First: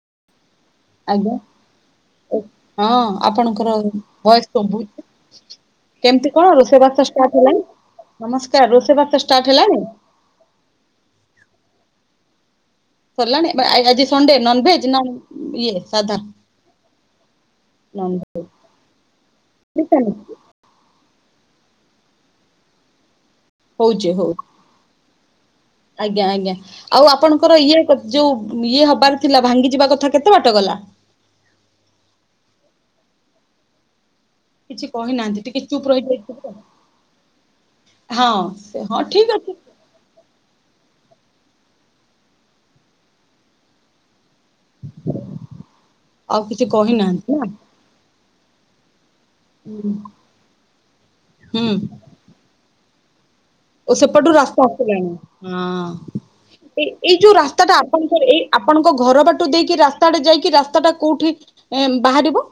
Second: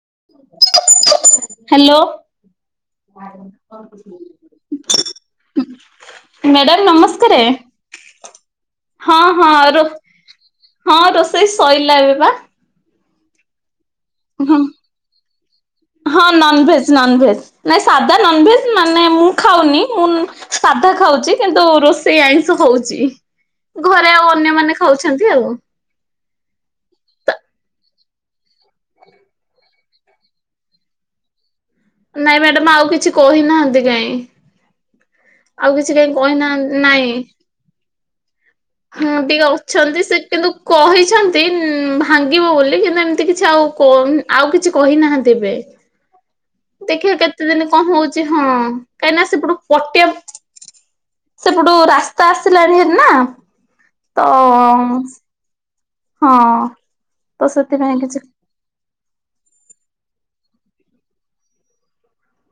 [unintelligible] ଆଜ୍ଞା ହ୍ୟାଲୋ ହଁ ଆପଣଙ୍କର ଭଏସ ସୁଭୁନି, କେମିତି କଣ ମ୍ୟାଡାମ ରୋଷେଇବାସ ନମସ୍କାରେ ହେଲାଣି? ନମସ୍କାର ହଁ ରୋଷେଇବାସ ଷ୍ଟାଟ୍ ହଁ ହେଲାଣି? ରୋ ହଁ ରୋଷେଇ ସଇଲା ସରିଲାଣି ଆ, ଆଜି ସଣ୍ଡେ ହଁ ନନଭେଜ ନା ଇଏ ସାଧା? ହଁ ନନ୍ ଭେଜ୍ ନନ୍ ଭେଜ୍ ନାଇଁ ସାଧା ନନ୍ ଭେଜ୍ ମାନେ ମୁଁ ଖାଉନି ନନଭେଜ୍ ମୁଁ ସାଧା ଖାଉ ଚି କିନ୍ତୁ ରୋଷେଇ ଆଇଁଷ ହଉଚି। ହଉଛି ଘରେ ହଉ ଆଉ ଅନ୍ୟମାନେ ଖାଉଛ ଖାଆନ୍ତି ଆଉ। ଆଜ୍ଞା ଆଜ୍ଞା ଆଉ ଆପଣଙ୍କର ଇଏ ଯୋଉ ଇଏ ହବାର ଥିଲା ଭାଙ୍ଗି ଯିବା କ ଥା କେତେ ବାଟ ଗଲା? ନାଇଁ ମ୍ୟାଡାମ୍ ଆଉ କିଛି କହିନାହାନ୍ତି କାଇଁ। କିଛି କହିନାହାନ୍ତି ଟିକେ ଆଉ ଚୁପ୍ କିଛି କାଇଁ ରହିଯାଇଥିବେ କହିନାହା, ଆଉ। ନାଇଁ ହଁ ସେ ହଁ ଠିକ ଟିକେ ଅଛି। ଅଛନ୍ତି ସେ କିନ୍ତୁ କହିଛନ୍ତ ତିନ ଭାଙ୍ଗିବ ବୋଲି କିନ୍ତୁ ଏମିତି କିଛି ଆଉ କହ ଆଉ କିଛି କହିନାହାନ୍ତି ଏବେ। ଆଉ କିଛି ଦେଖିବା କହିନାହାନ୍ତି କେତେ ନା ଦିନ କଣ ହଉଚି। ହଁ। କାହିଁକି ନା ସେପଟୁ ପଟିଆ ହୁଁ ସେପଟୁ ରାସ୍ତା ଆସିଲାଣି ନା। ଓ ସେ ତ ପଟୁ ରାସ୍ତା ଆସିଲାଣି ହଁ। ହଁ ଏ ଏଇ ଯୋଉ ତ ରାସ୍ତା ଟା ସେଥିପାଇଁ କିଛି ଆପଣଙ୍କର ଏଇ ଆପଣଙ୍କ ଘର ବାଟୁ ଦେଇକି ରାସ୍ତା ଯାଇକି ରାସ୍ତା ଟା କୋଉଠି ଇ ବାହାରିବ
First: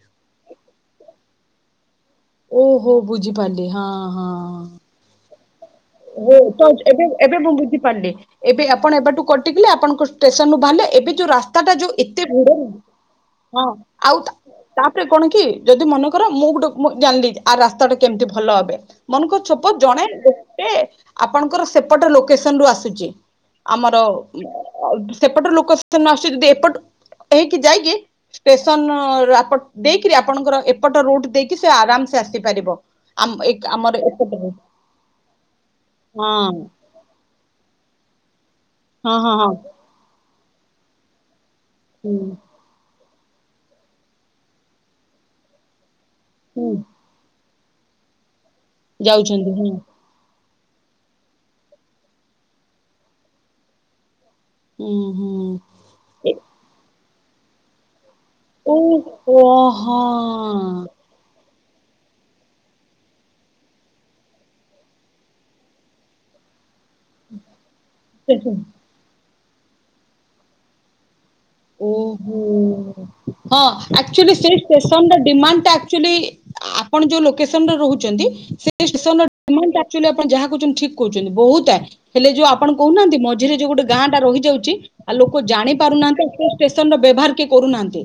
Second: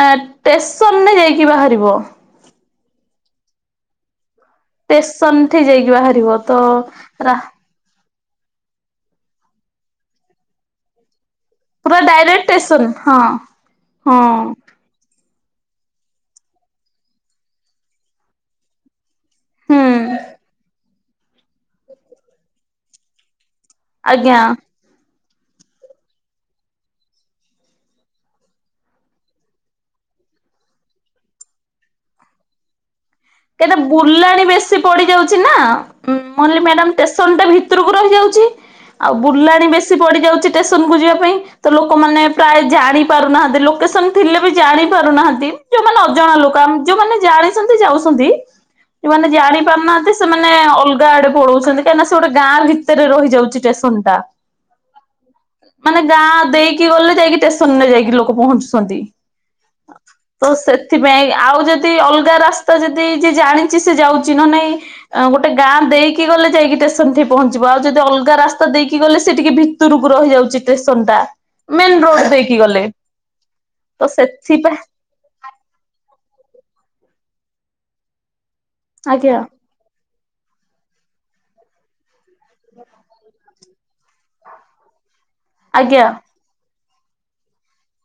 ଆ ଷ୍ଟେସନରେ ଯାଇକି ବାହାରିବ। ଓହୋ ବୁଝିପାରିଲି ହଁ ହଁ ତେସନ ଉଠେଇ ଯାଇକି ଓ ବାହାରିବ ତ ଏବେ ରା ଏବେ ମୁଁ ବୁଝିପାରିଲି। ଏବେ ଆପଣ ଏବେଠୁ କଟିକିଲେ ଆପଣଙ୍କ ଷ୍ଟେସନରୁୁ ବାହାରିଲେ ଏବେ ଯୋଉ ରାସ୍ ଟା ଯୋଉ ପୁରା ଏତେ ଭିଡ ଡାଇରେକ୍ଟ ଷ୍ଟେସନ ହଁ ନାଁ ହଁ ଆଉ ତାପରେ ତା କଣ କି ଯଦି ମନେକର ମୁଁ ଗୋଟେ ମୁଁ ଜାଣିଲି ଆ ରାସ୍ତା ଟା କେମିତି ଭଲ ହବେ। ମନେ ଛବଜ ହୁଁ ଜଣେ ଏ ଆପଣଙ୍କର ସେପଟ ଲୋକେସନ ରୁ ଆସୁଛି। ଆମର ଆଜ୍ଞା। ସେପଟ ଲୋକସନ ଆସୁଛି ଯଦି ଏପଟ ହେଇକି ଯାଇକି ଷ୍ଟେସନ ଅ ଦେଇକରି ଆପଣଙ୍କର ଏପଟ ରୁଟ ଦେଇକି ସେ ଆରାମସେ ଆସିପାରିବ ଆମ ଏକ କେତେ ଆମର ଏପଟ ବୁଲାଣି ରୁଟ ବେଶି ପଡିଯାଉଛି ଚା ନା ହଁ ମଲ୍ଲୀ ମ୍ୟାଡ଼ାମ ଷ୍ଟେସନ୍। ଟା ଭିତରକୁ ରହିଯାଉଛି। ଆଉ ହଁ ହଁ ହଁ ବୁଲାଣି ବେଶୀ ପଡି ଯାଉଛି ଷ୍ଟେସନ୍ କୁ ଯିବା ପାଇଁ ତ ହୁଁ ଲୋକମାନେ ପ୍ରାୟ ଜାଣି ପାରୁ ନାହାନ୍ତି ଲୋକେସନ ଥିଲେ ବି ଜାଣି ପାରୁନାହାନ୍ତି। ମାନେ ଅଜଣା ଲୋକ ହୁଁ ଆମ ଯୋଉମାନେ ଜାଣି କେମିତି ଯାଉ ଅଛନ୍ତି ସେମାନେେ ଯାଉଛନ୍ତି ଜାଣି ହୁଁ ପାରୁନାହାନ୍ତିେ ସେମା ନାଇ ଅଲଗା ଆଡେ ପଳଉଛନ୍ତି କାହିଁକିନା ସେ ଗୋଟେ ଗାଁ ଭିତରେ ରହିଯାଉଛି ଷ୍ଟେସନ ଟା ହୁଁ ହୁଁ। ମାନେ ଗାଁ ଦେଇକି ଗଲେ ଯାଇକି ଷ୍ଟେସନ୍ ରେ ଯାଇକି ଲୋକ ପହଞ୍ଚୁଛନ୍ତି ଓହୋ ତ ହଁ। ସେଥିପାଇଁ ଆଉ ଯଦି ଅଲଗା ରାସ୍ତା ତ ଯଦି ଯିଏ ଜାଣିଛି ସେ ଯାଉଛି ନ ନାଇଁ ଗୋଟେ ଗାଁ ଦେଇକି ଗଲେ ଯାଇକି ଷ୍ଟେ ସେମିତି ପହଞ୍ଚିବ ଆଉ ଯଦି ଅଲଗା ରାସ୍ତା ଦେଇକି ଗଲେ ସେ ଟିକେ ଭିତରକୁ ରହିଯାଉଛି ଷ୍ଟେସନ୍ ଟା ମେନ ରୋଡ ଓହୋ ଦେଇକି ଗଲେ ହଁ ତ ଆଚୁଲି ସେଇ ସେଥିପାଇଁ ଷ୍ଟେସନ ଡିମାଣ୍ଡା ଟା ଆଚୁଲି ଆପଣ ଯୋଉ ଲୋକେସନରେ ରହୁଛନ୍ତି ସେ ସେ ଷ୍ଟେସନ୍ ର ଆଜ୍ଞା ଡିମାଣ୍ଡ ଆଚ୍ୟୁଆଲି ଆପଣ ଯାହା କହୁଛନ୍ତି ଠିକ କହୁଛନ୍ତି ବହୁତ ଆଡେ ହେଲେ ଯୋଉ ଆପଣ କହୁନାହାନ୍ତି ମଝିରେ ଯୋଉ ଗୋଟେ ଗାଁ ଟା ରହିଯାଉଛି। ଆଉ ଲୋକ ଜାଣି ଆଜ୍ଞା ପାରୁନାହାନ୍ତି। ବେସନ ର ବ୍ୟବହାର କିଏ କରୁନାହାନ୍ତି।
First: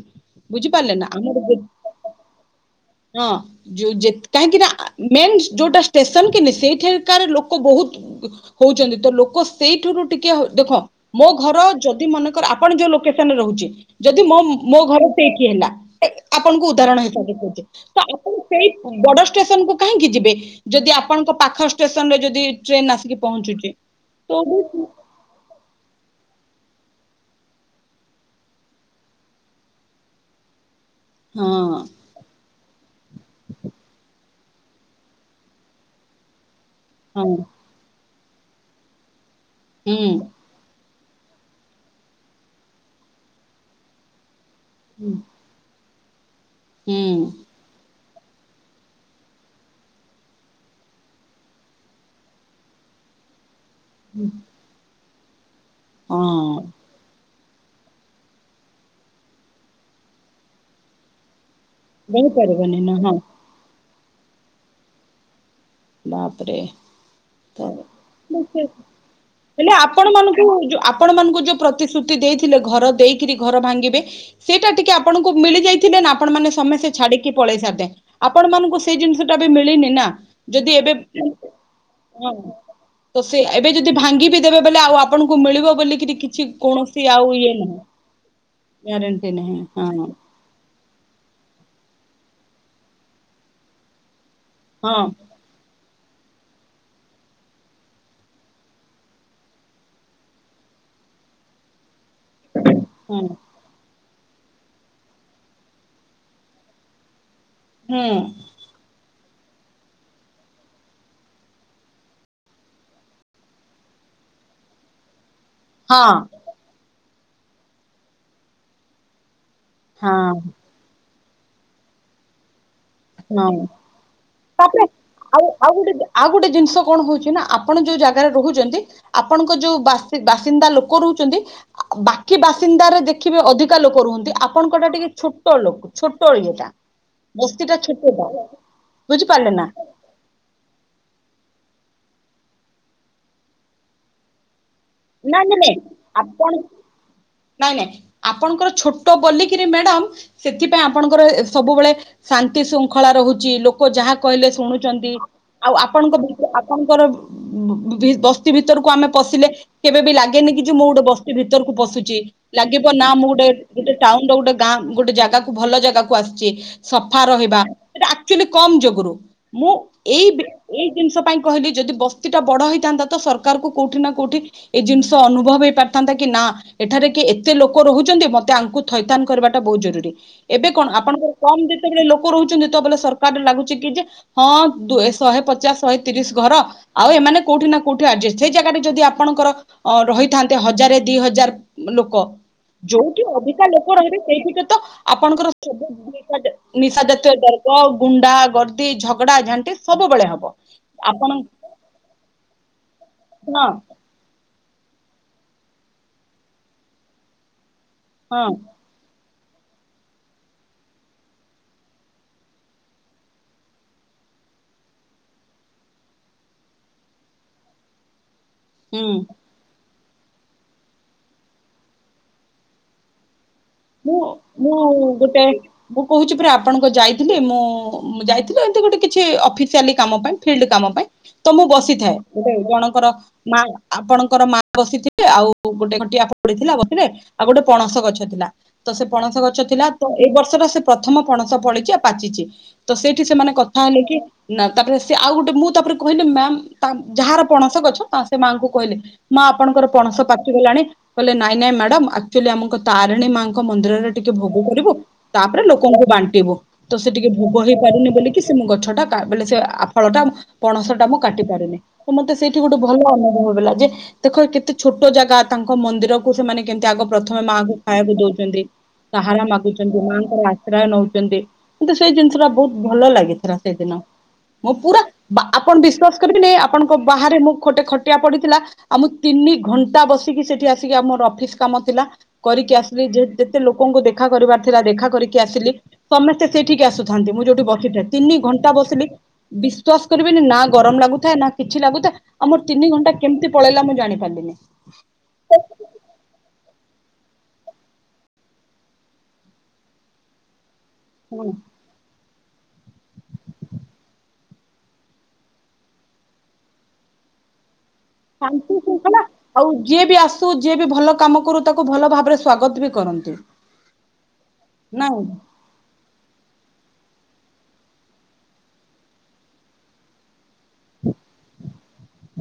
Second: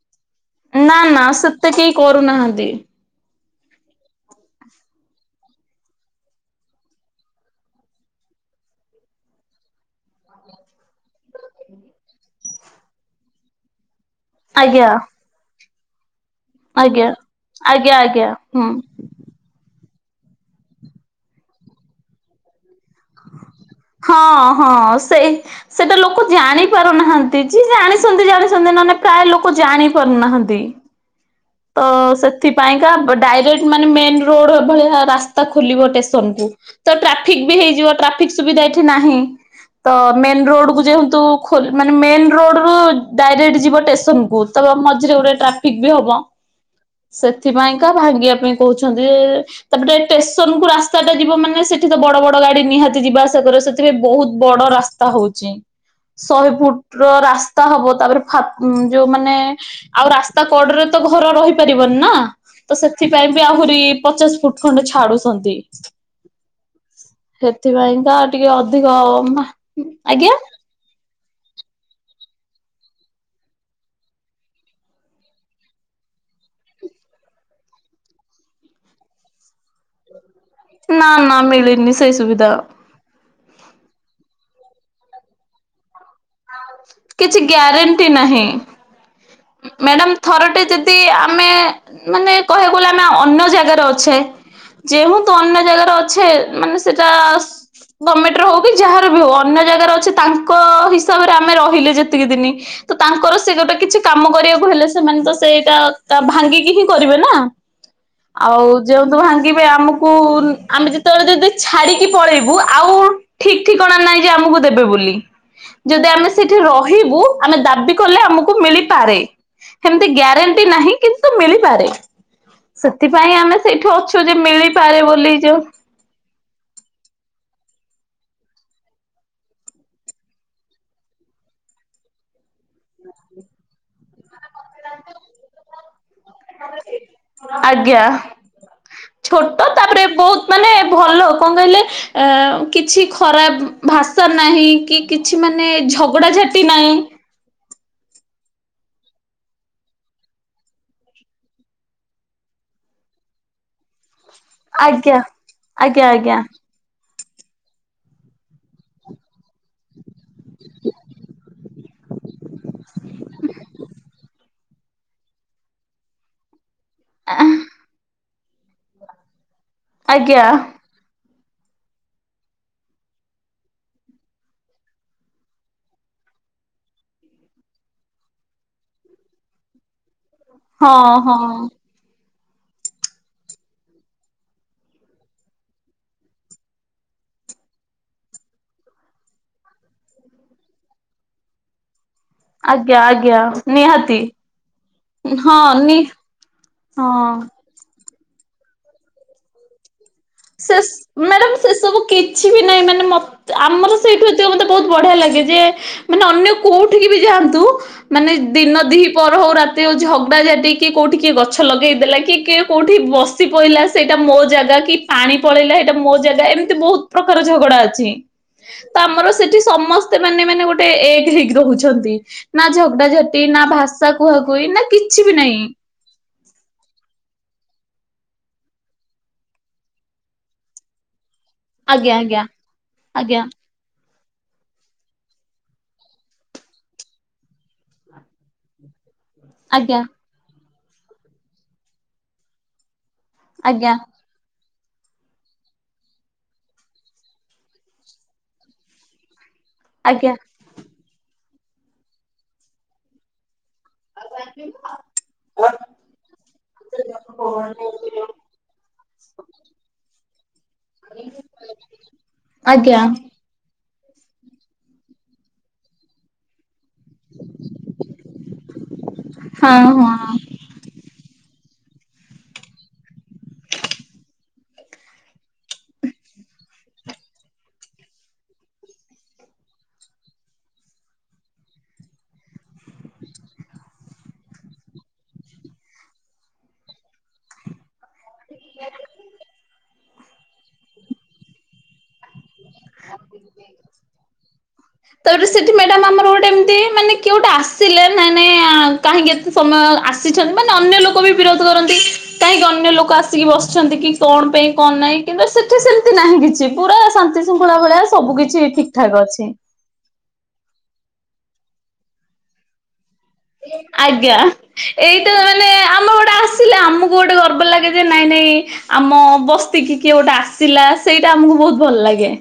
ବୁଝିପାରିଲେ ନା ନା ଆମର ସେତେ କେହି କରୁନାହାନ୍ତି। ହଁ ଯୋଉ ଯେ କାହିଁକି ନା ମେନ୍ ଯୋଉଟା ଷ୍ଟେସନ କିି ସେଇଠିକାର ଲୋକ ବହୁତ ହଉଛନ୍ତି ତ ଲୋକ ସେଇଠୁରୁ ଟିକେ ଦେଖ ମୋ ଘର ଯଦି ମନେକର ଆପଣ ଯୋଉ ଲୋ ଷ୍ଟେସନ ରେ ରହୁଛି। ଯଦି ମୋ ମୋ ଆଜ୍ଞା ଘରେ ସେଇଠି ହେଲା। [inaudible] ଆପଣଙ୍କୁ ଉଦାହରଣ ଆଜ୍ଞା ହେଇଥ ଦେଖଉଚି ଆଜ୍ଞା ତ ଆଜ୍ଞା ଆପଣ ହୁଁ ସେଇ ବଡ ଷ୍ଟେସନକୁ କାହିଁକି ଯିବେ ଯଦି ଆପଣଙ୍କ ପାଖ ଷ୍ଟେସନ ରେ ଯଦି ଟ୍ରେନ ଆସିକି ପହଞ୍ଚୁଛି ହଁ ତ ହଁ ସେଇ ସେଇଟା ଲୋକ ଜାଣି ପାରୁନାହାନ୍ତି ଯେ ଜାଣିଛନ୍ତି ଜାଣିଛନ୍ତି ନହେଲେ ପ୍ରାୟ ଲୋକ ଜାଣି ପାରୁନାହାନ୍ତି। ହଁ ତ ସେଥିପାଇଁକା ଡାଇରେକ୍ଟ ମାନେ ମେନ୍ ରୋଡ ଭଳିଆ ରାସ୍ତା ଖୋଲିବ ଷ୍ଟେସନକୁୁ ତ ହଁ ଟ୍ରାଫିକ ବି ହେଇଯିବ ଟ୍ରା ଠିକ୍ ସୁବିଧା ଏଠି ନାହିଁ। ତ ହୁଁ ମେନ୍ ରୋଡ କୁ ଯେହେ ତୁ ଖୋଲ୍ ମାନେ ମେନ୍ ରୋଡ ରୁ ଡାଇରେକ୍ଟ ଯିବ ଷ୍ଟେସନକୁୁ ତ ହୁଁ ମଝିରେ ଗୋଟେ ଟ୍ରାଫିକ୍ ଏମିତି ହବ। ହୁଁ ସେଥିପାଇଁକା। ଭାଙ୍ଗିବା ପାଇଁ କହୁଛନ୍ତି ଏ ତାପଟେ ଷ୍ଟେସନ କୁ ରାସ୍ତା ଟା ଯିବ ମାନେ ସେଠି ତ ବଡ ବଡ ଗାଡି ନିହାତି ଯିବା ଆସିବା କରିବ ବହୁତ ବଡ ରାସ୍ତା। ତା ହଉଛି। ଶହେ ହଁ ଫୁଟ ର ରାସ୍ ତା ହେବ ତାପରେ ଫାଟ ଯୋଉ ମାନେ ଆଉ ରାସ୍ତା କଡରେ ତ ଗ ଘର ରହି ପାରିବନି ନା ତ ଯାଇପାରିବନି ନା ହଁ ସେଥିପାଇଁ ବି ଆହୁରି ପଚାଶ ଫୁଟ ଖଣ୍ଡେ ଛାଡୁଛନ୍ତି। ବାପରେ ତ ସେଥିପାଇଁକା ଟିକେ ଅଧିକ ହେଲେ ଆପଣ ଆଜ୍ଞା ମାନଙ୍କୁ ଆପଣ ମାନଙ୍କୁ। ଯୋଉ ପ୍ରତିଶ୍ରୁତି ଦେଇଥିଲେ ଘର ଦେଇକରି ଘର ଭାଙ୍ଗିବେ ସେଇଟା ଟିକେ ଆପଣଙ୍କୁ ମିଳି ଯାଇଥିଲେ ନା ଆପଣ ମାନ ସମେସ୍ତେ ଛାଡିକି ପଳେଇ ସାରିଥାନ୍ତେ ଆପଣ ମାନଙ୍କୁ ସେ ଜିନିଷ ଟା ମିଳିନି ନା। ଯଦି ଏବେ ନା ନା ମିଳିନି ସେଇ ହଁ ସୁବିଧା ତ ଏବେ ଯଦି ଭାଙ୍ଗି ବିି ଦେବେ ବୋଲେ ଆଉ ଆପଣଙ୍କୁ ମିଳିବ ବୋଲିକରି କିଛି କୌଣସି ଆଉ କିଛି ଇଏ ନାହିଁ ଗ୍ୟାରେଣ୍ଟି ନାହିଁ। ଗାରେଣ୍ଟି। ମ୍ୟାଡାମ ଥର ଟେ ଯଦି ଆମେ। ମାନେ କହିବାକୁ ଗଲେ ଆମେ ଅନ୍ୟ ଜାଗାରେ ଅଛେ। ଯେ ହଁ ତୁ ଅନ୍ୟ ଜାଗାରେ ଅ। ଛେ ମାନେ ସେଟା ଗମେଣ୍ଟ ହଉ କି ଯାହାର ବି ହଉ ଅନ୍ୟ ଜାଗାରେ ଅଛେ ତାଙ୍କ ହିସାବରେ ଆମେ ରହିଲେ ଯେ। ସେତିକି ଦିନି ତ ହଁ ତାଙ୍କର ସେ ଗୋଟେ କିଛି। କାମ କରିବାକୁ ହେଲେ ସେମାନେ ତ ସେଇଟା ଭାଙ୍ଗିକି ହିଁ କରିବେ ନା। ହୁଁ ଆଉ ଯେଉ ତୁ ଭା। ଆମକୁ ଆମେ ଯେତେବେଳେ ଯଦି ଛାଡିକି ପଳେଇବୁ ଆଉ ଠିକ ଠିକଣା ନାହିଁ ଯେ ଆମକୁ ଦେବେ ବୋଲି। ଯଦି ହଁ ଆମେ ସେଇଠି ରହିବୁ। ଆମେ ଦାବି କଲେ ଆମକୁ ମିଳି। ପାରେ। ସେମିତି ହଁ ଗ୍ୟାରେଣ୍ଟି ନାହିଁ କିନ୍। ତ ମିଳିପାରେ। ସେଥିପାଇଁ ହଁ ଆମେ ସେଇଠି ଅଛୁ ଯେ ତାପରେ ମିଳିପାରେ ବୋଲି ଆଉ ଯୋଉ ଆଉ ଗୋଟେ ଆଉ ଗୋଟେ ଜିନିଷ କଣ ହଉଛି ନା। ଆପଣ ଯୋଉ ଜାଗାରେ ରହୁଛନ୍ତି ଆପଣଙ୍କ ଯୋଉ ବାସିନ୍ଦା ବାସିନ୍ଦା ଲୋକ ରହୁଛନ୍ତି ବାକି ବାସି। ଚିନ୍ଦାରେ ଦେଖିବେ ଅଧିକା ଲୋକ ରୁହନ୍ତି। ଆ। ଆପଣଙ୍କଟା ଟିକେ ଛୋଟ ଲୋକ ଛୋଟ ଇଏଟା। ଟା ଆଜ୍ଞା ଛୋଟଟା ବୁଝିପାରିଲେ ନା ଛୋଟ ତାପରେ ବହୁତ ମାନେ ଭଲ। ଲ କଣ କହିଲେ ଆ କିଛି ଖରାପ ଭାଷା ନାହିଁ। କି କିଛି ନାଇଁ ନାଇଁ ମାନେ ନାଇଁ ଆପଣ ଝଗଡାଝାଟି ନାହିଁ। ନାଇଁ ନାଇଁ ଆପଣଙ୍କର ଛୋଟ ବୋଲିକିରି ମ୍ୟାଡାମ ସେଥିପାଇଁ ଆପଣଙ୍କର ସବୁବେଳେ ଶାନ୍ତି ଶୃଙ୍ଖଳା ରହୁଛି ଲୋକ ଯାହା। କହିଲେ ଶୁଣୁଛନ୍ତି ଆଜ୍ଞା ଆଉ ଆଜ୍ଞା ଆପଣଙ୍କ ଆଜ୍ଞା ଭିତ ଆପଣଙ୍କର। ବସ୍ତି ଭିତରକୁ ଆମେ ପଶିଲେ। କେବେ ବି ଲାଗେ। କିି ମୁଁ ଗୋଟ ବସ୍ତି ଭିତରକୁ ପ। ସୁଚି ଲାଗିବ ନା ମୁଁ ଗୋଟେ ଗୋଟେ ଟାଉନ ର ଗୋଟେ ଗାଁ ଗୋଟେ ଜାଗାକୁ ଭଲ ଜାଗାକୁ ଆସିଛି। ସଫା ରହିବା ଟା। ଆଲି କମ୍ ଯୋଗରୁ। ମୁଁ ଏଇ ଆଜ୍ଞା ଏଇ ଜିନିଷ। ପାଇଁ କହିଲି ଯଦି ବସ୍ତି ଟା ବଡ ହେଇଥାନ୍ତା ତ ସରକାର କୁ କୋଉଠି ନା କୋଉଠି। ଏଇ ଜିନିଷ ଅନୁଭବ ହେଇ ପାରିଥାନ୍ତା କି ନା ଏଠାରେ କି ଏତେ ଲୋକ ରହୁଛନ୍ତି ମତେ ଆଙ୍କୁ ଥଇଥାନ କରିବାଟା ବହୁତ ଜରୁରୀ। ଏବେ କଣ ହଁ ଆପଣଙ୍କର ହଁ। କମ୍ ଯେତେବେଳେ ଲୋକ। କରଉଛନ୍ତି ତ ବଲେ ସରକାର ଲାଗୁଛି କି ଯେ ହଁ ଦୂ ଶହେ ପଚାଶ ଶହେ ତିରିଶ ଘର ଆଉ ଏମାନେ କୋଉଠି ନା କୋଉଠି ଆଡଜେଷ୍ଟ ହେଇ ଜାଗା ବି ଯଦି ଆପଣଙ୍କର। ଅ ରହିଥାନ୍ତେ ହଜାରେ ଦି ହଜାର ଲୋକ। ଆଜ୍ଞା ଯୋଉଠି ଆଜ୍ଞା ଅଧିକା ଲୋକ ରହିବେ ନିହାତି ସେଇଠିକ ତ ଆପଣଙ୍କର ହଁ ସବୁ ନି ନିଶା ଜା ନିଶା ଜାତୀୟ ହଁ। ଦର୍ବ୍ୟ। ଗୁଣ୍ଡା ଗର୍ଦ୍ଦି ଝଗଡା ଝାଣ୍ଟି ସବୁବେଳେ। ହବ ସେ ସ ଆପଣ ମ୍ୟାଡାମ ସେ ସବୁ କିଛି ବି ନାହିଁ ମାନେ ମ। ହଁ ଆମର ସେଇ। ମତେ ବହୁତ ବଢିଆ ଲାଗେ ଯେ ମାନେ ଅନ୍ୟ କୋଉଠିକି ବି ଯାଆନ୍ତୁ। ମାନେ ହଁ ଦିନ ଦି। ପର ହଉ ରାତି ହଉ ଝଗଡ଼ା ଝାଟି କି କୋଉଠି କିଏ ଗଛ ଲଗେଇଦେଲା କି କିଏ କଉଠି ବସି ପହିଲା ସେଇଟା ମୋ ଜାଗା କି। ପାଣି ପଳେଇଲା ଏଇଟା ମୋ ଜାଗା ଏମିତି ବହୁତ ପ୍ରକାର ଝଗଡା ଅଛି। ତ ହୁଁ ଆମର ସେଠି ସମ। ମାନେ ମାନେ ଗୋଟେ ଏକ ହେଇକି ରହୁଛନ୍ତି ନା ଝଗଡା ଝଟି ନା। ଭାଷା ମୁଁ କୁହା କୁହି ନା କିଛି ବି ନାଇଁ। ତାପରେ ଆପଣଙ୍କ ଯାଇଥିଲି ମୁଁ ଯାଇଥିଲି ଏମତି ଗୋଟେ କିଛି ଅଫିସିଆଲି କାମ ପାଇଁ ଫିଲ୍ଡ କାମ ପାଇଁ। ତ ମୁଁ ବସିଥାଏ ଆଜ୍ଞା ଜଣଙ୍କର ଆଜ୍ଞା ମା ଆପଣଙ୍କ। ଙ୍କର ମା ବସିଥିଲେ ଆଉ ଗୋଟେ ଖଟିଆ ପଡି ଥିଲା ବସିଲେ ଆଉ ଗୋଟେ ପଣସ ଗଛ ଥିଲା। ତ ସେ ପ ପଣସ ଗଛ ଥିଲା ଆଜ୍ଞା ତ ଆଜ୍ଞା ଏଇ ବର୍ଷ ର। ପ୍ରଥମ ପଣସ ଫଳିଛି ଆଉ ପାଚିଛି ତ ଏ। ଏଠି ସେମାନେ କଥା ଆଜ୍ଞା ଆଜ୍ଞା ହେଲେ କି। ନା ତାପରେ ସେ ଆଉ ଗୋଟେ ମୁଁ ତାପରେ କହିଲି ମ୍ୟାମ ଯାହାର ପଣସ ଗଛ ସେ ମାଆଙ୍କୁ କହିଲି ମା। ଆପଣଙ୍କର ପଣସ ପାଚିଗଲାଣି। କଲେ ନାଇଁ ନାଇଁ ମ୍ୟାଡାମ ଆକୁଚୁ ଆଲି ଆମକୁ ତାରିଣୀ। ଙ୍କ ମନ୍ଦିରରେ ଟିକେ ଭୋଗ କରିବୁ ତାପରେ ଲୋକଙ୍କୁ ବାଣ୍ଟିବୁ ତ ସେ ଟିକେ ଭୋଗ ହେଇ ପାରୁନି ବୋଲିକି ସେ ଗଛଟା ବଲେ ସେ ଆ ଫଳ ଟା। ପଣସ ଟା ମୁଁ କାଟି ପାରୁନି ତ ମତେ ସେଇଠି ଗୋଟେ ଭଲ ଆଜ୍ଞା ଆଜ୍ଞା। ଅନୁଭବ ହେଲା ଯେ। ଦେଖ କେତେ ଛୋଟ ଜାଗା ତାଙ୍କ ମନ୍ଦିରକୁ ସେମାନେ। କେମିତି ଆଗ ପ୍ରଥମେ ମାଆଙ୍କୁ ଖାଇବାକୁ ଦ। ଛନ୍ତି ଶାହାରା ହଁ ମାଗୁଛନ୍ତି ହଁ। ମାଙ୍କର ଆଶ୍ରୟ ନଉଛନ୍ତି। କିନ୍ତୁ ସେଇ ଜିନିଷ ଟା ବହୁତ ଭଲ ଲାଗିଥିଲା ସେଇଦିନ ମୁଁ ପୁରା। ଆପଣ ବିଶ୍ୱାସ କରିବେନି ଆ। ଆପଣଙ୍କ ବାହାରେ ମୁଁ ଗୋଟେ ଖଟିଆ ପଡିଥିଲା ଆଉ ମୁଁ ତିନି ଘଣ୍ଟା ବସିକି ସେଠି ଆସିକି ଆମର ଅଫିସ କାମ ଥିଲା କରିକି ଆସିଲି ଯେ। ଯେତେ ଲୋକଙ୍କୁ ଦେଖା କରିବାର ଥିଲା ଦେଖା କରିକି ଆସିଲି ସମସ୍ତେ ସେଇଠିକି ଆସୁଥାନ୍ତି ମୁଁ ଯୋଉଠି ବସିଥିଲି। ତିନି ଘଣ୍ଟା ବସିଲି ବିଶ୍ଵାସ। କରିବେନି ନା ଗରମ ଲାଗୁଥାଏ ନା କିଛି ଲାଗୁଥାଏ ଆମର ତିନି ଘଣ୍ଟା କେମିତି ପଳେଇଲା ମୁଁ ଜାଣି ପାରିଲିନି। ତାପରେ ସେଠି ମ୍ୟାଡାମ ଆମର ଗୋଟେ ଏମିତି ମାନେ କେଉଟା ଆସିଲେ ନ ନାଇଁ କାହିଁକି ଏତେ ସମୟ ଆସିଛନ୍ତି। ଅନ୍ୟ ଲୋକ ବି ହୁଁ ବିରୋଧ କରନ୍ତି କାହିଁକି ଅନ୍ୟ ଲୋକ ଆସିକି ବସିଛନ୍ତି କି କଣ ପାଇଁ କଣ ନାହିଁ କିନ୍ତୁ ସେଠି ସେମିତି ନାହିଁ କିଛି ପୁରା ଶାନ୍ତି ପଳାାବଳେ ଶାନ୍ତି ଶୁଙ୍ଖଲା ଆଉ ଯିଏ ବି ଆସୁ ଯିଏ ବି ଭଲ କାମ ଆଗୁରୁ ତାକୁ ଭଲ ଭାବରେ ସ୍ବାଗତ ବି କରନ୍ତି ଆଜ୍ଞା ନାଇଁ ଏଇଟା ମାନେ ଆମ ଗୋଟେ ଆସିଲା ଆମକୁ, କୁ ଗୋଟେ ଗର୍ବ ଲାଗେ ଯେ ନାଇଁ ନାଇଁ ଆମ ବସ୍ତିି କିଏ ଗୋଟେ ଆସି ଥିଲାା ସେଇଟା ଆମକୁ ବହୁତ ଭଲ ଲାଗେ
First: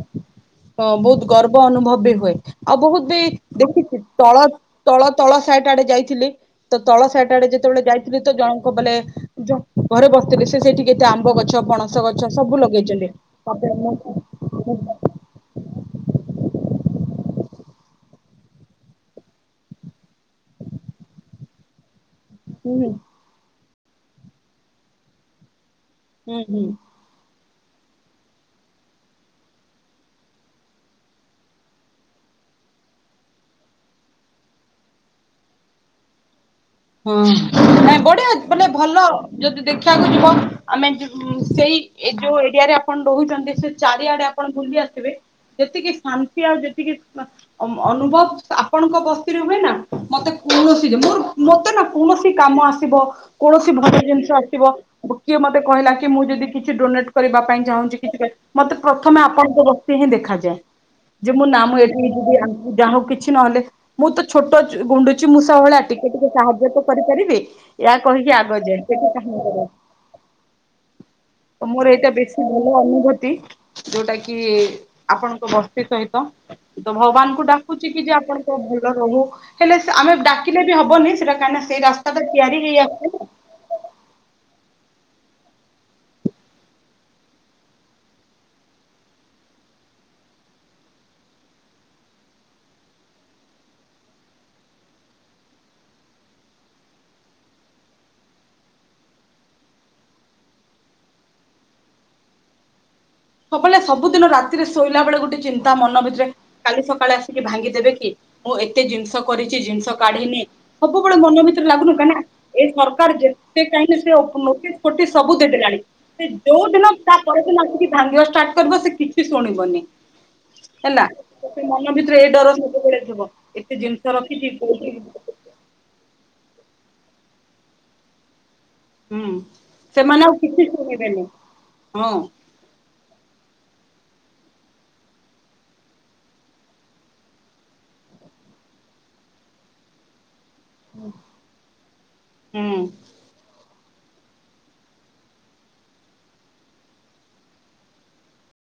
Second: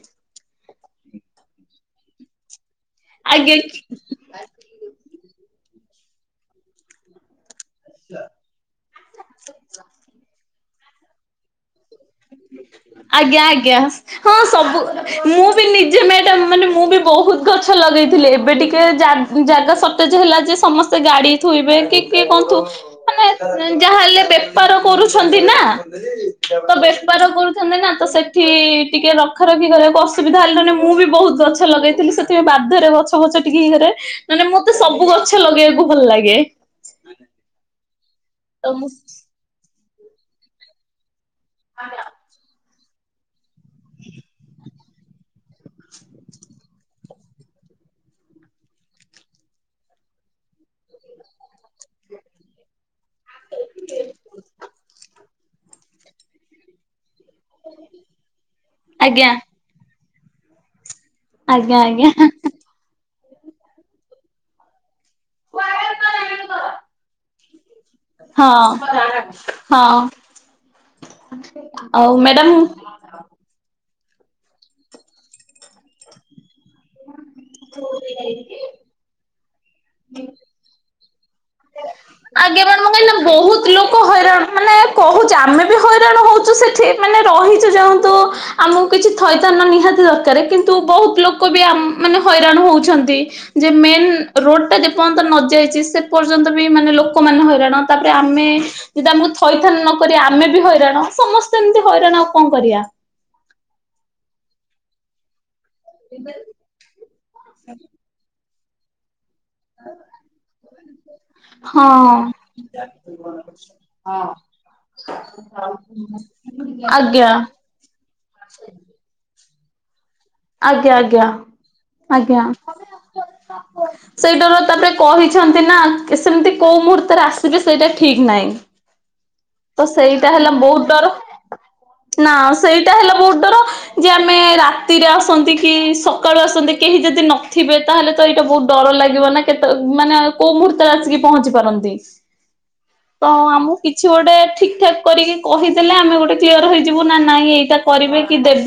ବହୁତ ଗର୍ବ ଅନୁଭବ ବି ହୁଏ ଆଉ ବହୁତ ବି ଆଜ୍ଞା ଦେଖିଛି ତଳ ତଳ ତଳ ହାଟ୍ ଆଡେ ଯାଇଥିଲଥିଲେ ତ ତଳ ସାଇଟ୍ ଆଡେ ଯା ଯେତେବେଳେ ଯାଇଥିଲି ତ ଜଣଙ୍କ ବଲେ ଘରେ ବସିଥିଲି ତ ସେଠି କେତେ ଆମ୍ବ ଗଛ ପଣସ ସ ଗଛ ଗଛ ସବୁ ଲଗେଇଛନ୍ତି ଆଜ୍ଞା ଆଜ୍ଞା ହଁ ସବୁ ମୁଁ ନିଜେ ମ ମାନେ ମୁଁ ବି ବହୁତ ଗଛ ଲଗେଇଥିଲି ଏବେ ଟିକେ ଜାଗା ଜାଗା ସ ସଟେଜ୍ ହେଲା ଯେ ସମସ୍ତେ ଗାଡି ଥୋଇବେ ଟିକିଏ କୁହନ୍ତୁ ହୁଁ ମାନେ ଯାହାହେଲେ ବେପାର କରୁଛନ୍ତି ନା। ହୁଁ ତ ବେପ୍ ପଡୁଥିନେ ନା ତ ସେଠି ଟିକେ ରଖ ରଖି କରିବାକୁ ଅସୁବିଧା ହେଲାାନେ ମୁଁ ବି ବହୁତ ଗଛ ଲଗେଇଥିଲି ସେଥିପଁ ବାଧ୍ୟରେ ଗଛ ଫଛ ଟିକେ ଇଏ କରେ ମାନେ ମତେ ସବୁ ଗଛ ଲଗେଇବାକୁ ଭଲ ଲାଗେ। ହଁ େ ମାନେ ତ ମୁଁ ଭଲ ଯଦି ଦେଖ କୁ ଯିବ ଆମେ- ହଁ ସେଇ ଏ ଯୋଉ ଏରିଆରେ ଆପଣ ରହୁଛନ୍ତି। ସେ ଚାରିଆଡେ ଆପଣ ବୁଲି ଆସେ ଯେତିକି ଶାନ୍ତି ଆଉ ଯେତିକି ଅନୁଭବ ଆପଣଙ୍କ ବସ୍ତିରେ ହୁଏ ନା ମତେ କୌଣସି ଯେ ମୋର ମତେ ନା କୌଣସି କାମ ଆସିବ କୌଣସି ଭଲ ଜିନିଷ ଆସିବ କିଏ ମୋତେ କହିଲା ମୁ ଯଦ କିଛି ଡୋନେଟ। କରିବା ପାଇଁ ଚାହୁଁଛି କିଛି ମତେ ପ୍ରଥମେ ଆଜ୍ଞା ଆପଣଙ୍କର କିହି ଦେଖାଯାଏ ଯେ ମୁଁ ଆଜ୍ଞା ନାମ ଏଠି ଆଜ୍ଞା ଯଦି ଆଣଛି ଯାହା ହଉ କିଛି କିଛି ନହେଲେ ମୁଁ ତ ଛୋଟ ଗୁଣ୍ଡୁଛି ମୁଁ ସବୁ ଭଳେ ଆଟିଙ୍ଗ ଟିକେ ତ ସାହାଯ୍ୟ ତ କରିପାରିବି। ଏହା କହିକି ଆଗ ହଁ ଯାଏ ସେଠ କାହିଁକି କର ହଁ ମୋର ଏଇଟା ଆଉ ବେଶୀ ଭଲ ମ୍ୟାଡାମ ଅନୁଭୂତି ଯୋଉଟା କି ଆପଣଙ୍କ ବସ୍ତି ସହିତ ତ ଭଗବାନଙ୍କୁ ଡାକୁଚି କି ଯେ ଆପଣଙ୍କ ଭଲ ରହୁ ହେଲେ ସେ ଆମେ ଡାକିଲେ ରଖ [unintelligible] ଆଜ୍ଞା ମ୍ୟାଡ଼ାମ ମୁଁ କହିଲି ବହୁତ ଲୋକ ହଇରାଣ ମାନେ କହୁ ଆମେ ବି ହଇରାଣ ହଉଛୁ ସେଠି ମାନେ ରହିଛୁ ଯାାଉନ୍ତୁ ଆମକୁ କିଛି ଥଇଥାନ ନିହାତି ଦରକାର କିନ୍ତୁ ବହୁତ ଲୋକ ବି ମାନେ ହଇରାଣ ହଉଛନ୍ତି ଯେ ମେନ୍ ରୋଡ ଟା ଯେପର୍ଯ୍ୟନ୍ତ ନଯାଇଛି ସେ ପର୍ଯ୍ୟନ୍ତ ବି ମାନେ ଲୋକମାନେ ହଇରାଣ ତାପରେ ଆମେ ଯଦି ଆମକୁ ଥଇଥାନ ନକରିବେ ଆମେ ବି ହଇରାଣ ସମସ୍ତେ ଏମିତିମିଶିକି ହଇରାଣ ଆଉ କଣ କରିବା ସବୁବେଳେ ସବୁଦିନ ରାତିରେ ଶୋଇଲା ବେଳେ ଗୋଟେ ଚିନ୍ତା ତା ମନ ଭିତରେ କାଲି ସକାଳେ ଆସିକି ଭାଙ୍ଗିଦେବେ କି? ମୁଁ ଏତେ ଜିନିଷ କରିଛି ଜିନିଷ କାଢିନି ସବୁବେଳେ ମନ ଭିତରେ ହଁ ଲାଗୁନି କାହିଁ ନା ଏ ସରକାର ଯେ କାହିଁକି ସେ ନୋଟିସ ଫୋଟିସ ସବୁ ଦେଇଦେଲାଣି ସେ ଯୋଉ ଦିନ ତା ଆଜ୍ଞା ପର ଦିନ ଆସିକି ଭାଙ୍ଗିବା ଷ୍ଟାର୍ଟ କରିବ ସେ କିଛି ଶୁ ଶୁଣି ବନି ଆଜ୍ଞା ଆଜ୍ଞା ଭିତରେ ଏ ଆଜ୍ଞା ଡର ସବୁବେଳେ ଥିବ ଏତେ ଜିନିଷ ରଖିଛି ସେଇଟାରୁ କୋଉଠି ତାପରେ ହୁଁ କହିଛନ୍ତି ନା ସେମିତି କୋଉ ମୁହୂର୍ତ୍ତରେ ଆସ ସିବେ ସେଇଟା ଠିକ୍ ନାହିଁ। ତ ସେମାନେ ସେଇଟା ଆଉ ହେଲା କିଛି ବହୁତ ଡର ଶୁଣିବେନି ହଁ ନା ସେଇଟା ହେଲା ବହୁତ ଡର ଜେ ଆମେ ରା ରାତିରେ ଆସନ୍ତି କି ସକାଳୁ ଆସନ୍ତି କେହି ଯଦି ନଥିବେ ତାହେଲେ ତ ଏଇଟା ବହୁତ ଡର ଲାଗିବ ନା କେତେ ମାନେ କୋଉ ମୁହୂର୍ତ୍ତରେ ଆସିକି ପହଞ୍ଚି ପାରନ୍ତି ହୁଁ। ତ ଆମ। କିଛି ଗୋଟେ ଠିକ ଠାକ୍ କରିକି କହିଦେଲେ ଆମେ ଗୋଟେ କ୍ଲିୟର ହେଇଯିବୁ ନା ନାଇଁ ଏଇଟା କରିବେ କି ଦେବେ